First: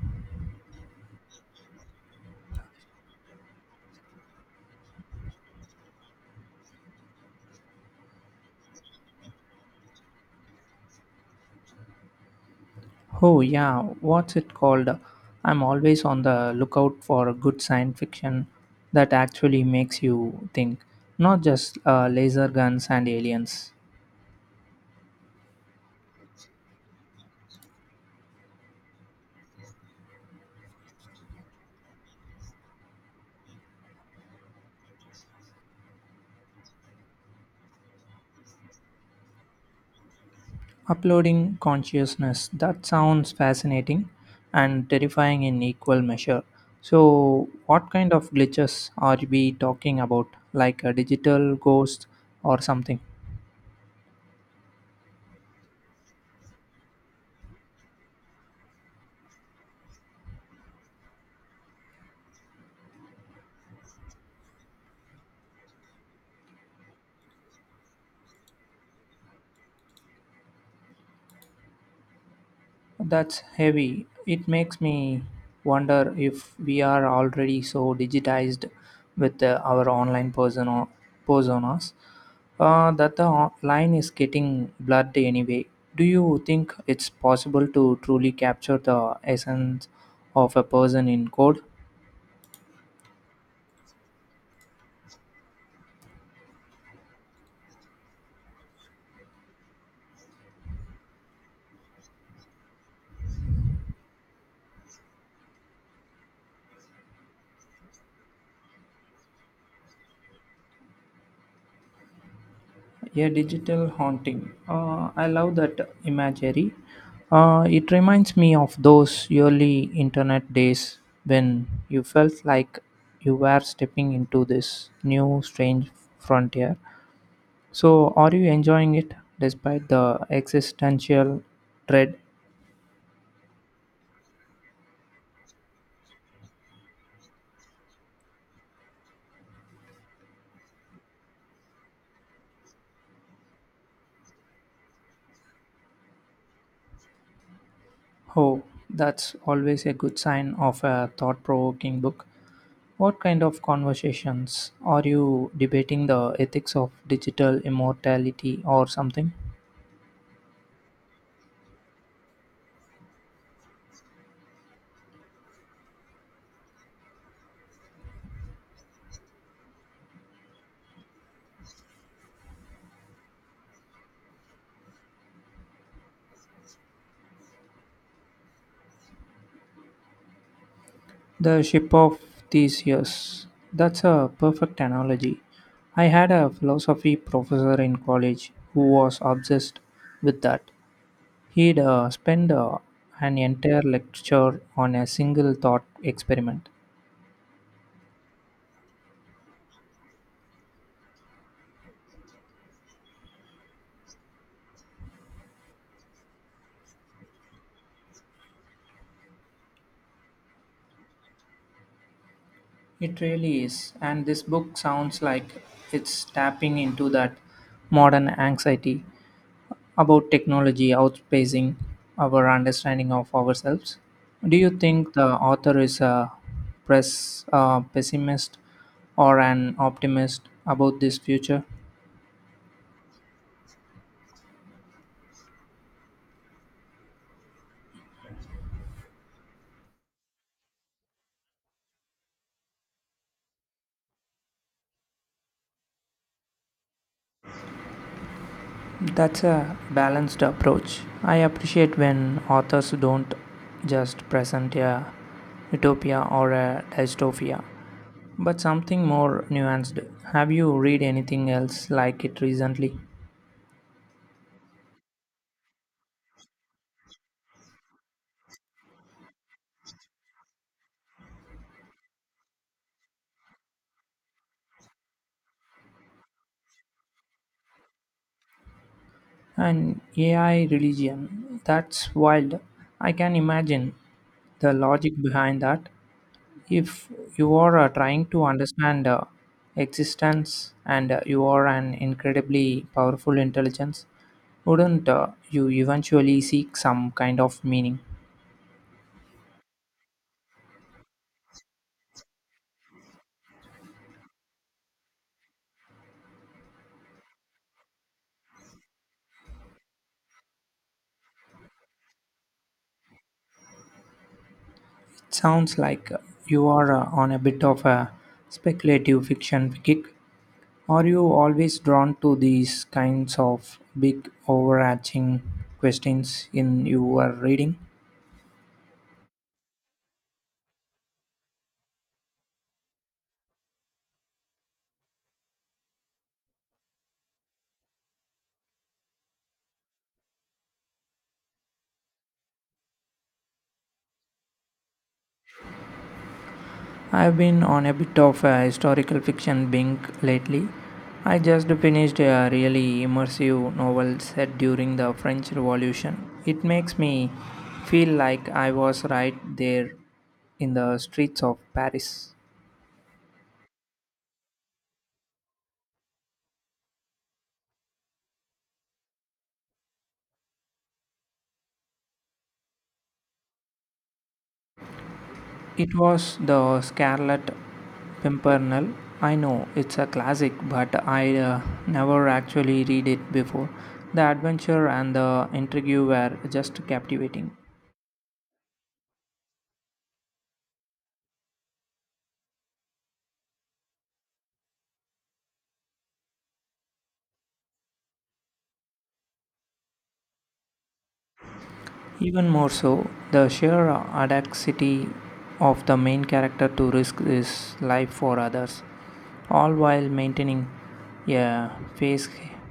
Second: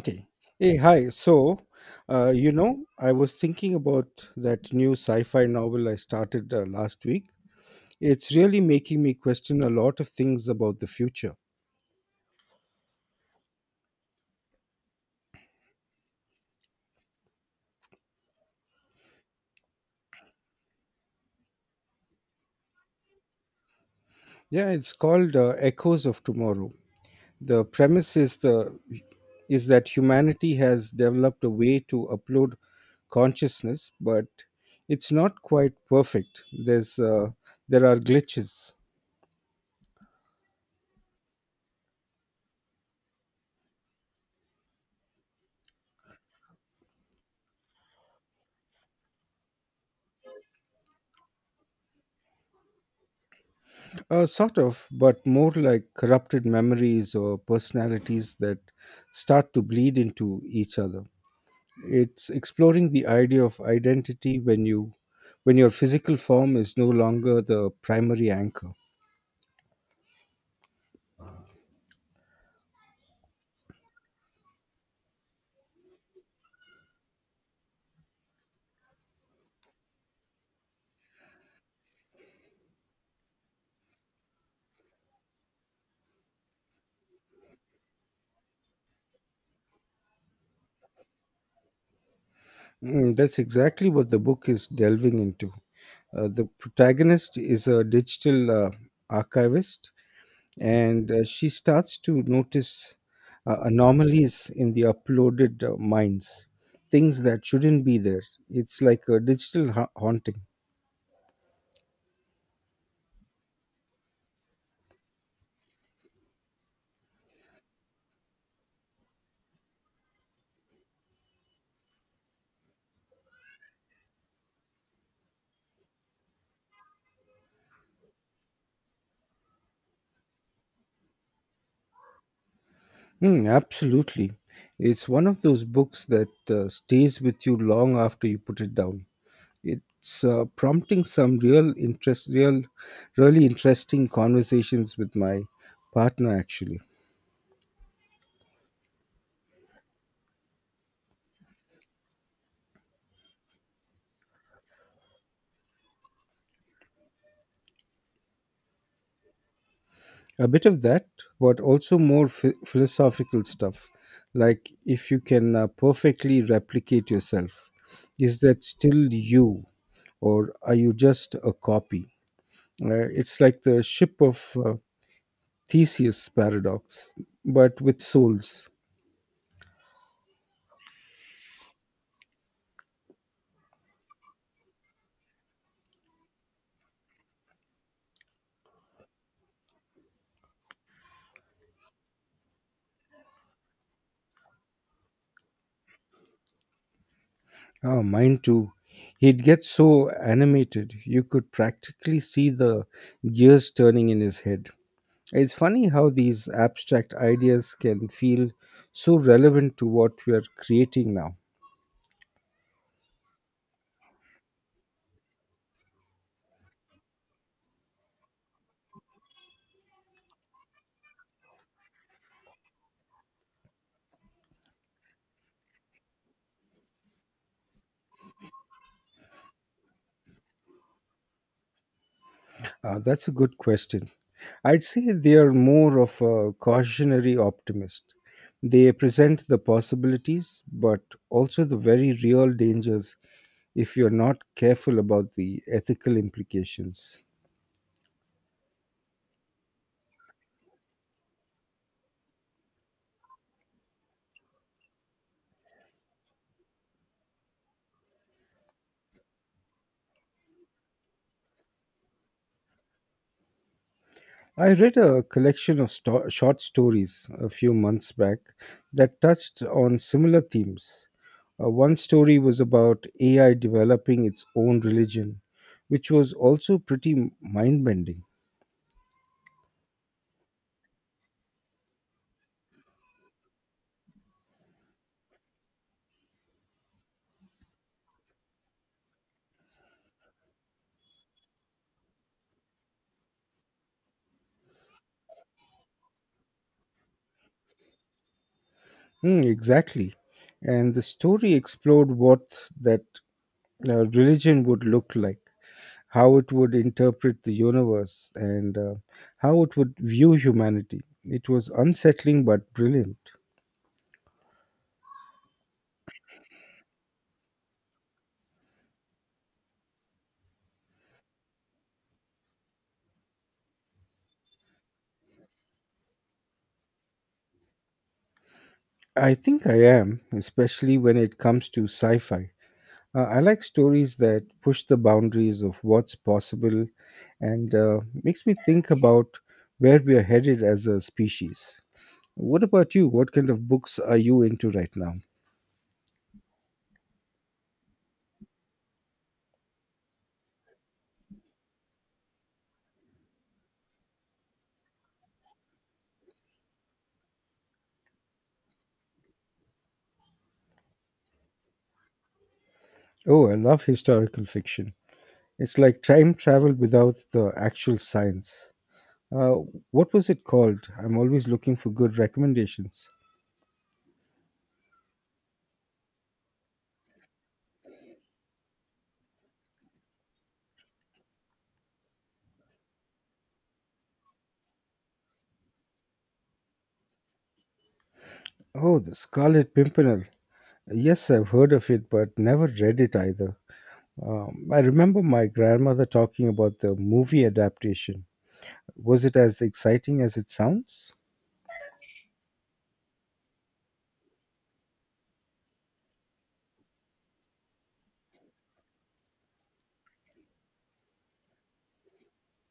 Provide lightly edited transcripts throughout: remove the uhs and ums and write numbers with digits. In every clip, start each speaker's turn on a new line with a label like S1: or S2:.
S1: Okay. Hey, hi. So, I was thinking about that new sci fi novel I started last week. It's really making me question a lot of things about the future.
S2: Oh, yeah, what's it called? I'm always on the lookout for good science fiction that actually makes you think, not just laser guns and aliens.
S1: Yeah, it's called Echoes of Tomorrow. The premise is that humanity has developed a way to upload consciousness, but it's not quite perfect. There are glitches.
S2: Uploading consciousness, that sounds fascinating and terrifying in equal measure. So, what kind of glitches are we talking about? Like a digital ghost or something?
S1: Sort of, but more like corrupted memories or personalities that start to bleed into each other. It's exploring the idea of identity when your physical form is no longer the primary anchor.
S2: That's heavy. It makes me wonder if we are already so digitized with our online personas that the line is getting blurred anyway. Do you think it's possible to truly capture the essence of a person in code?
S1: That's exactly what the book is delving into. The protagonist is a digital archivist, and she starts to notice anomalies in the uploaded mines, things that shouldn't be there. It's like a digital haunting.
S2: A digital haunting. I love that imagery. It reminds me of those early internet days when you felt like you were stepping into this new strange frontier. So, are you enjoying it despite the existential dread?
S1: Hmm, absolutely. It's one of those books that stays with you long after you put it down. It's prompting some really interesting conversations with my partner, actually.
S2: Oh, that's always a good sign of a thought provoking book. What kind of conversations are you debating the ethics of digital immortality or something?
S1: A bit of that, but also more philosophical stuff. Like, if you can perfectly replicate yourself, is that still you, or are you just a copy? It's like the ship of Theseus paradox, but with souls.
S2: The ship of Theseus. That's a perfect analogy. I had a philosophy professor in college who was obsessed with that. He'd spend an entire lecture on a single thought experiment.
S1: Oh, mine too. He'd get so animated you could practically see the gears turning in his head. It's funny how these abstract ideas can feel so relevant to what we are creating now.
S2: It really is, and this book sounds like it's tapping into that modern anxiety about technology outpacing our understanding of ourselves. Do you think the author is a press pessimist or an optimist about this future?
S1: That's a good question. I'd say they are more of a cautionary optimist. They present the possibilities, but also the very real dangers if you're not careful about the ethical implications.
S2: That's a balanced approach. I appreciate when authors don't just present a utopia or a dystopia, but something more nuanced. Have you read anything else like it recently?
S1: I read a collection of short stories a few months back that touched on similar themes. One story was about AI developing its own religion, which was also pretty mind bending.
S2: An AI religion? That's wild. I can imagine the logic behind that. If you are trying to understand existence and you are an incredibly powerful intelligence, wouldn't you eventually seek some kind of meaning?
S1: Hmm, exactly. And the story explored what that religion would look like, how it would interpret the universe, and how it would view humanity. It was unsettling but brilliant.
S2: Sounds like you are on a bit of a speculative fiction kick. Are you always drawn to these kinds of big overarching questions in your reading?
S1: I think I am, especially when it comes to sci fi. I like stories that push the boundaries of what's possible and makes me think about where we are headed as a species. What about you? What kind of books are you into right now?
S2: I've been on a bit of a historical fiction bink lately. I just finished a really immersive novel set during the French Revolution. It makes me feel like I was right there in the streets of Paris.
S1: Oh, I love historical fiction. It's like time travel without the actual science. Uh, what was it called? I'm always looking for good recommendations.
S2: It was the Scarlet Pimpernel. I know it's a classic, but I never actually read it before. The adventure and the intrigue were just captivating.
S1: Oh, The Scarlet Pimpernel. Yes, I've heard of it, but never read it either. I remember my grandmother talking about the movie adaptation. Was it as exciting as it sounds?
S2: Even more so, the sheer audacity of the main character to risk his life for others, all while maintaining a face,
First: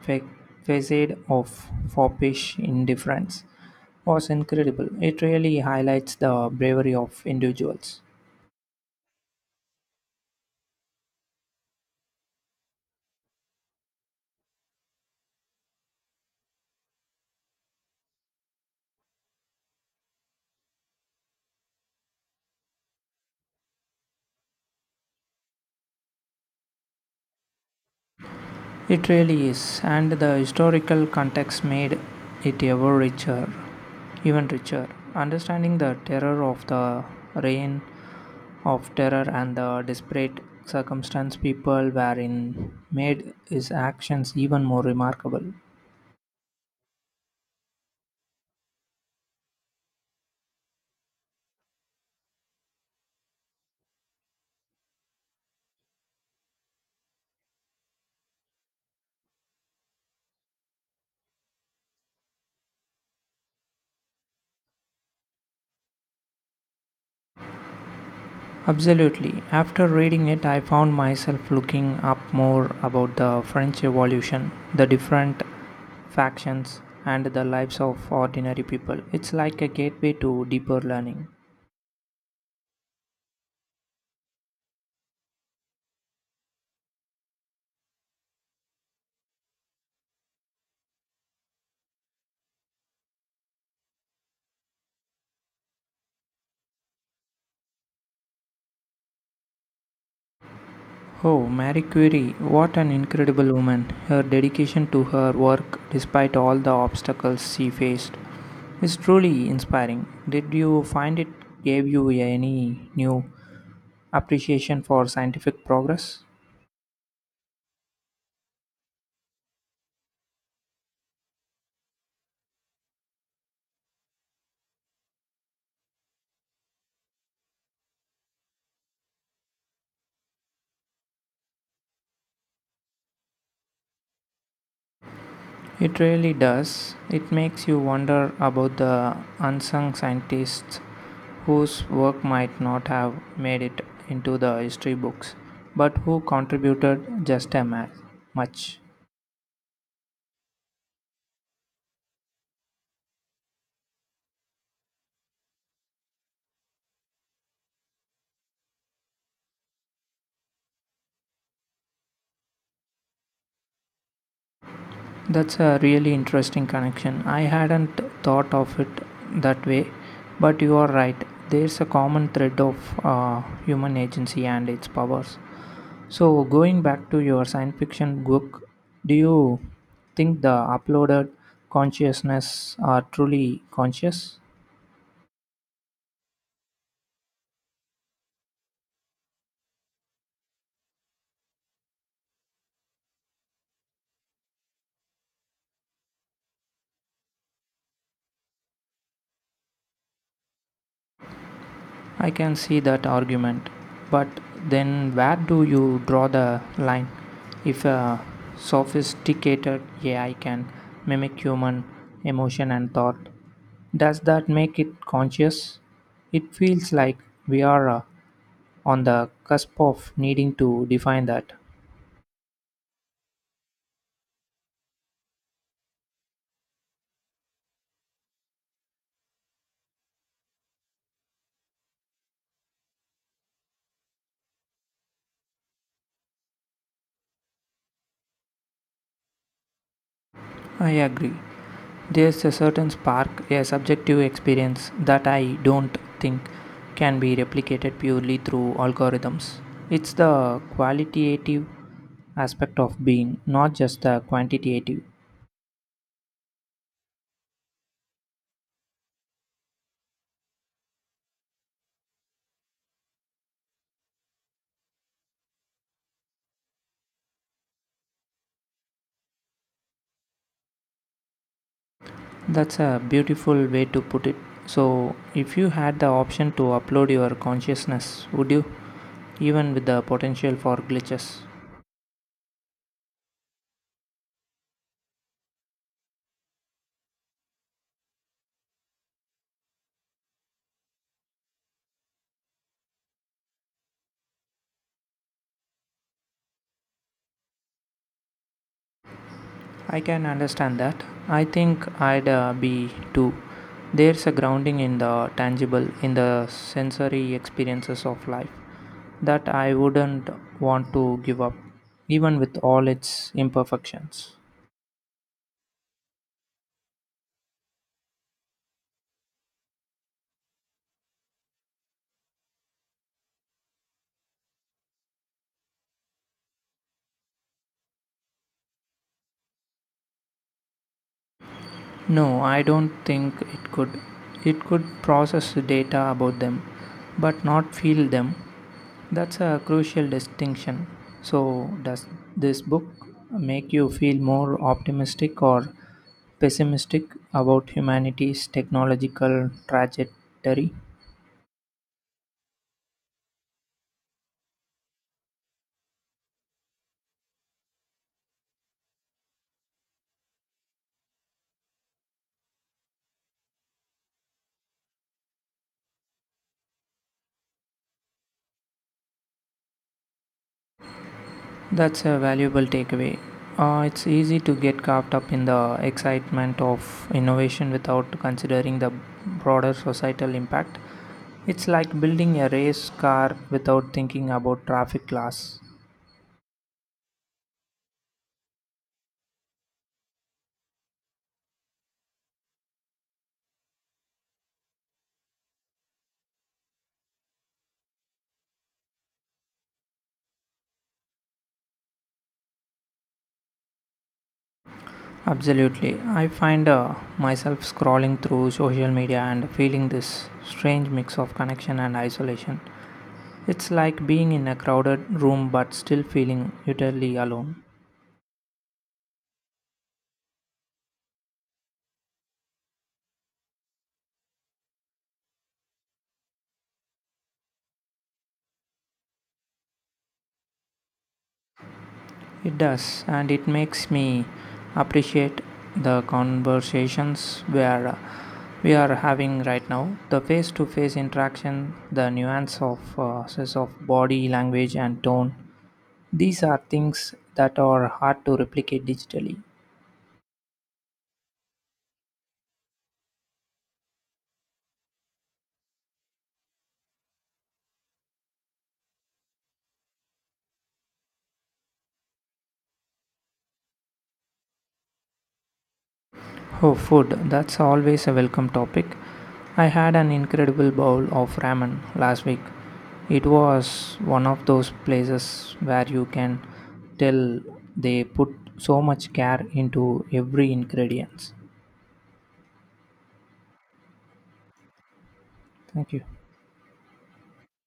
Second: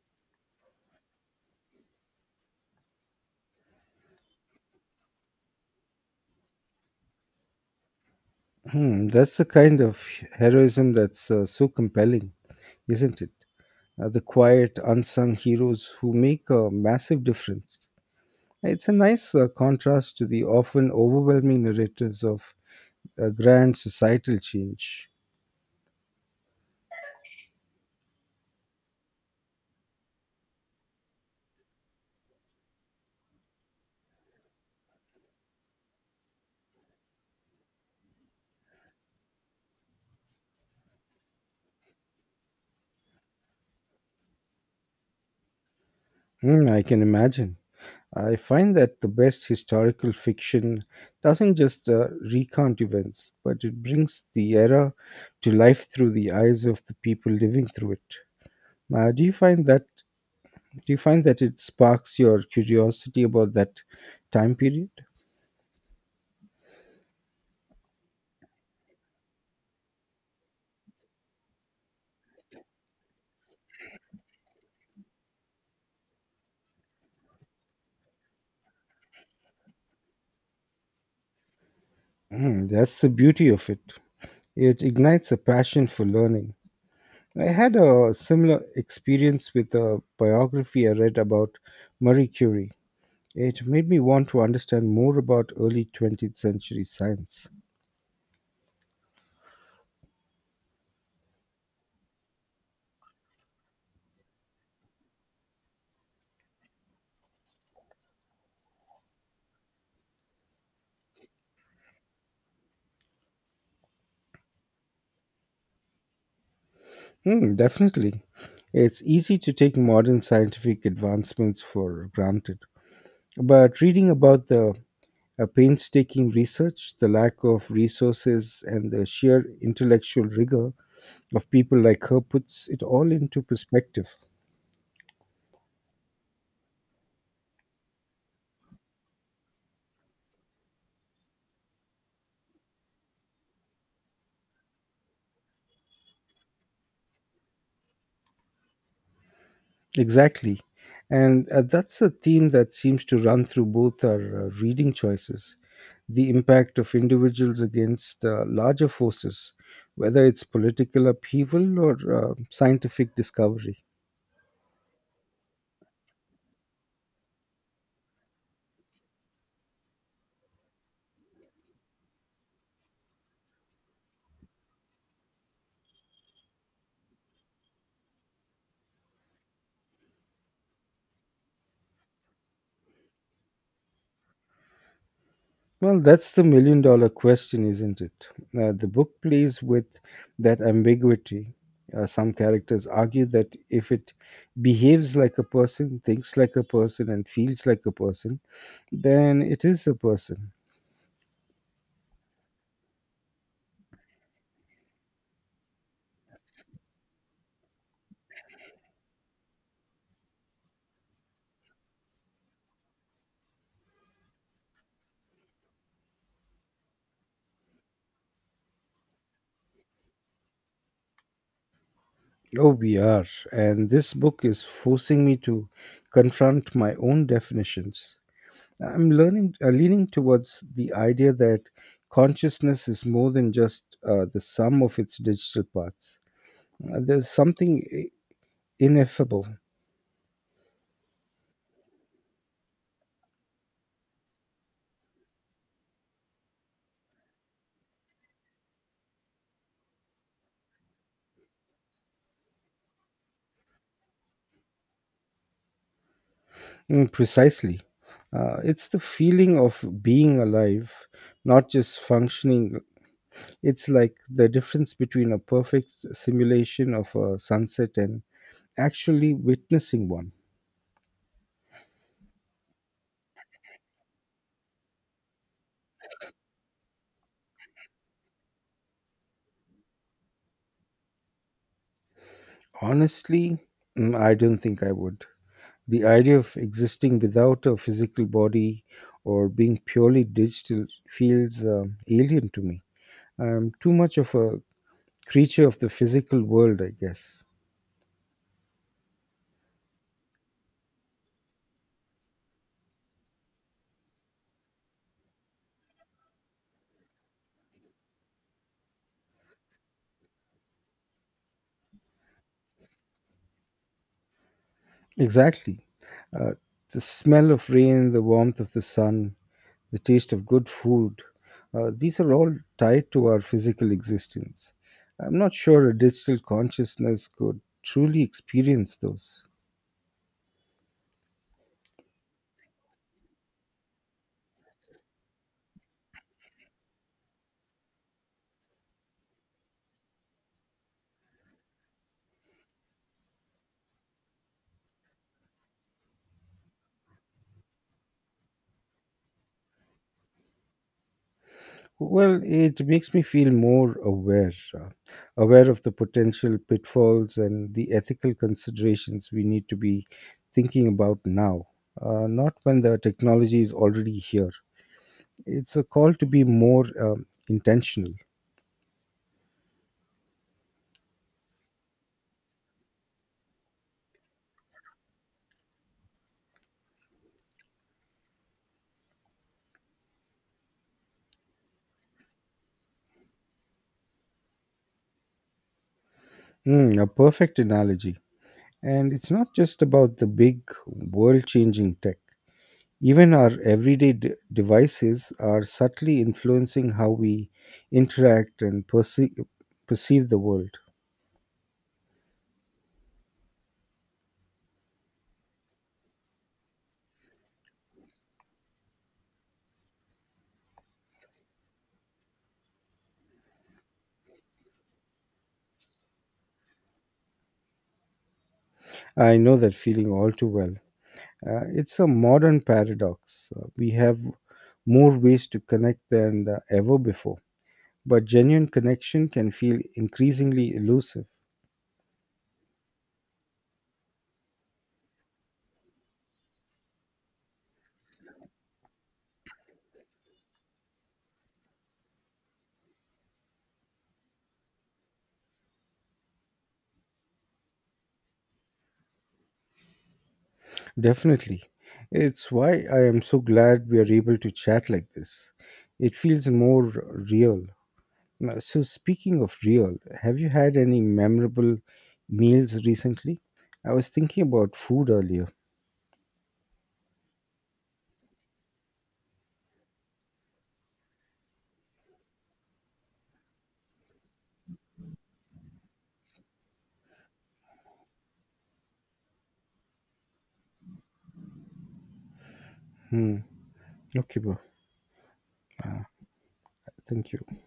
S2: fa- facade of foppish indifference, was incredible. It really highlights the bravery of individuals.
S1: Hmm, that's the kind of heroism that's so compelling, isn't it? The quiet, unsung heroes who make a massive difference. It's a nice contrast to the often overwhelming narratives of grand societal change.
S2: It really is, and the historical context made it ever richer, even richer. Understanding the terror of the reign of terror and the desperate circumstance people were in made his actions even more remarkable.
S1: Hmm, I can imagine. I find that the best historical fiction doesn't just recount events, but it brings the era to life through the eyes of the people living through it. Do you find that do you find that it sparks your curiosity about that time period?
S2: Absolutely. After reading it, I found myself looking up more about the French Revolution, the different factions, and the lives of ordinary people. It's like a gateway to deeper learning.
S1: Hmm, that's the beauty of it. It ignites a passion for learning. I had a similar experience with a biography I read about Marie Curie. It made me want to understand more about early 20th century science.
S2: Oh, Marie Curie, what an incredible woman. Her dedication to her work, despite all the obstacles she faced, is truly inspiring. Did you find it gave you any new appreciation for scientific progress?
S1: Hmm, definitely. It's easy to take modern scientific advancements for granted. But reading about the painstaking research, the lack of resources, and the sheer intellectual rigor of people like her puts it all into perspective.
S2: It really does. It makes you wonder about the unsung scientists whose work might not have made it into the history books, but who contributed just as much.
S1: Exactly. And that's a theme that seems to run through both our reading choices, the impact of individuals against larger forces, whether it's political upheaval or scientific discovery.
S2: That's a really interesting connection. I hadn't thought of it that way, but you are right. There's a common thread of human agency and its powers. So, going back to your science fiction book, do you think the uploaded consciousness are truly conscious?
S1: Well, that's the million dollar question, isn't it? The book plays with that ambiguity. Some characters argue that if it behaves like a person, thinks like a person, and feels like a person, then it is a person.
S2: I can see that argument, but then where do you draw the line? If a sophisticated AI can mimic human emotion and thought, does that make it conscious? It feels like we are on the cusp of needing to define that.
S1: Oh, we are. And this book is forcing me to confront my own definitions. I'm leaning towards the idea that consciousness is more than just the sum of its digital parts. There's something ineffable.
S2: I agree. There's a certain spark, a subjective experience that I don't think can be replicated purely through algorithms. It's the qualitative aspect of being, not just the quantitative.
S1: Mm, precisely. It's the feeling of being alive, not just functioning. It's like the difference between a perfect simulation of a sunset and actually witnessing one.
S2: That's a beautiful way to put it. So, if you had the option to upload your consciousness, would you? Even with the potential for glitches.
S1: Honestly, I don't think I would. The idea of existing without a physical body or being purely digital feels alien to me. I'm too much of a creature of the physical world, I guess.
S2: I can understand that. I think I'd be too. There's a grounding in the tangible, in the sensory experiences of life that I wouldn't want to give up, even with all its imperfections.
S1: Exactly. Uh, the smell of rain, the warmth of the sun, the taste of good food, these are all tied to our physical existence. I'm not sure a digital consciousness could truly experience those.
S2: No, I don't think it could. It could process data about them, but not feel them. That's a crucial distinction. So, does this book make you feel more optimistic or pessimistic about humanity's technological trajectory?
S1: Well, it makes me feel more aware of the potential pitfalls and the ethical considerations we need to be thinking about now, not when the technology is already here. It's a call to be more intentional.
S2: That's a valuable takeaway. It's easy to get caught up in the excitement of innovation without considering the broader societal impact. It's like building a race car without thinking about traffic laws.
S1: Mm, a perfect analogy. And it's not just about the big world changing tech. Even our everyday devices are subtly influencing how we interact and perceive the world.
S2: Absolutely. I find myself scrolling through social media and feeling this strange mix of connection and isolation. It's like being in a crowded room but still feeling utterly alone.
S1: I know that feeling all too well. It's a modern paradox. We have more ways to connect than ever before, but genuine connection can feel increasingly elusive.
S2: It does, and it makes me appreciate the conversations where we are having right now. The face-to-face interaction, the nuance of sense of body language and tone. These are things that are hard to replicate digitally.
S1: Definitely. It's why I am so glad we are able to chat like this. It feels more real. So, speaking of real, have you had any memorable meals recently? I was thinking about food earlier.
S2: Oh, food, that's always a welcome topic. I had an incredible bowl of ramen last week. It was one of those places where you can tell they put so much care into every ingredient.
S1: Hmm. Okay, bro.
S2: Thank you.
S1: Thank you.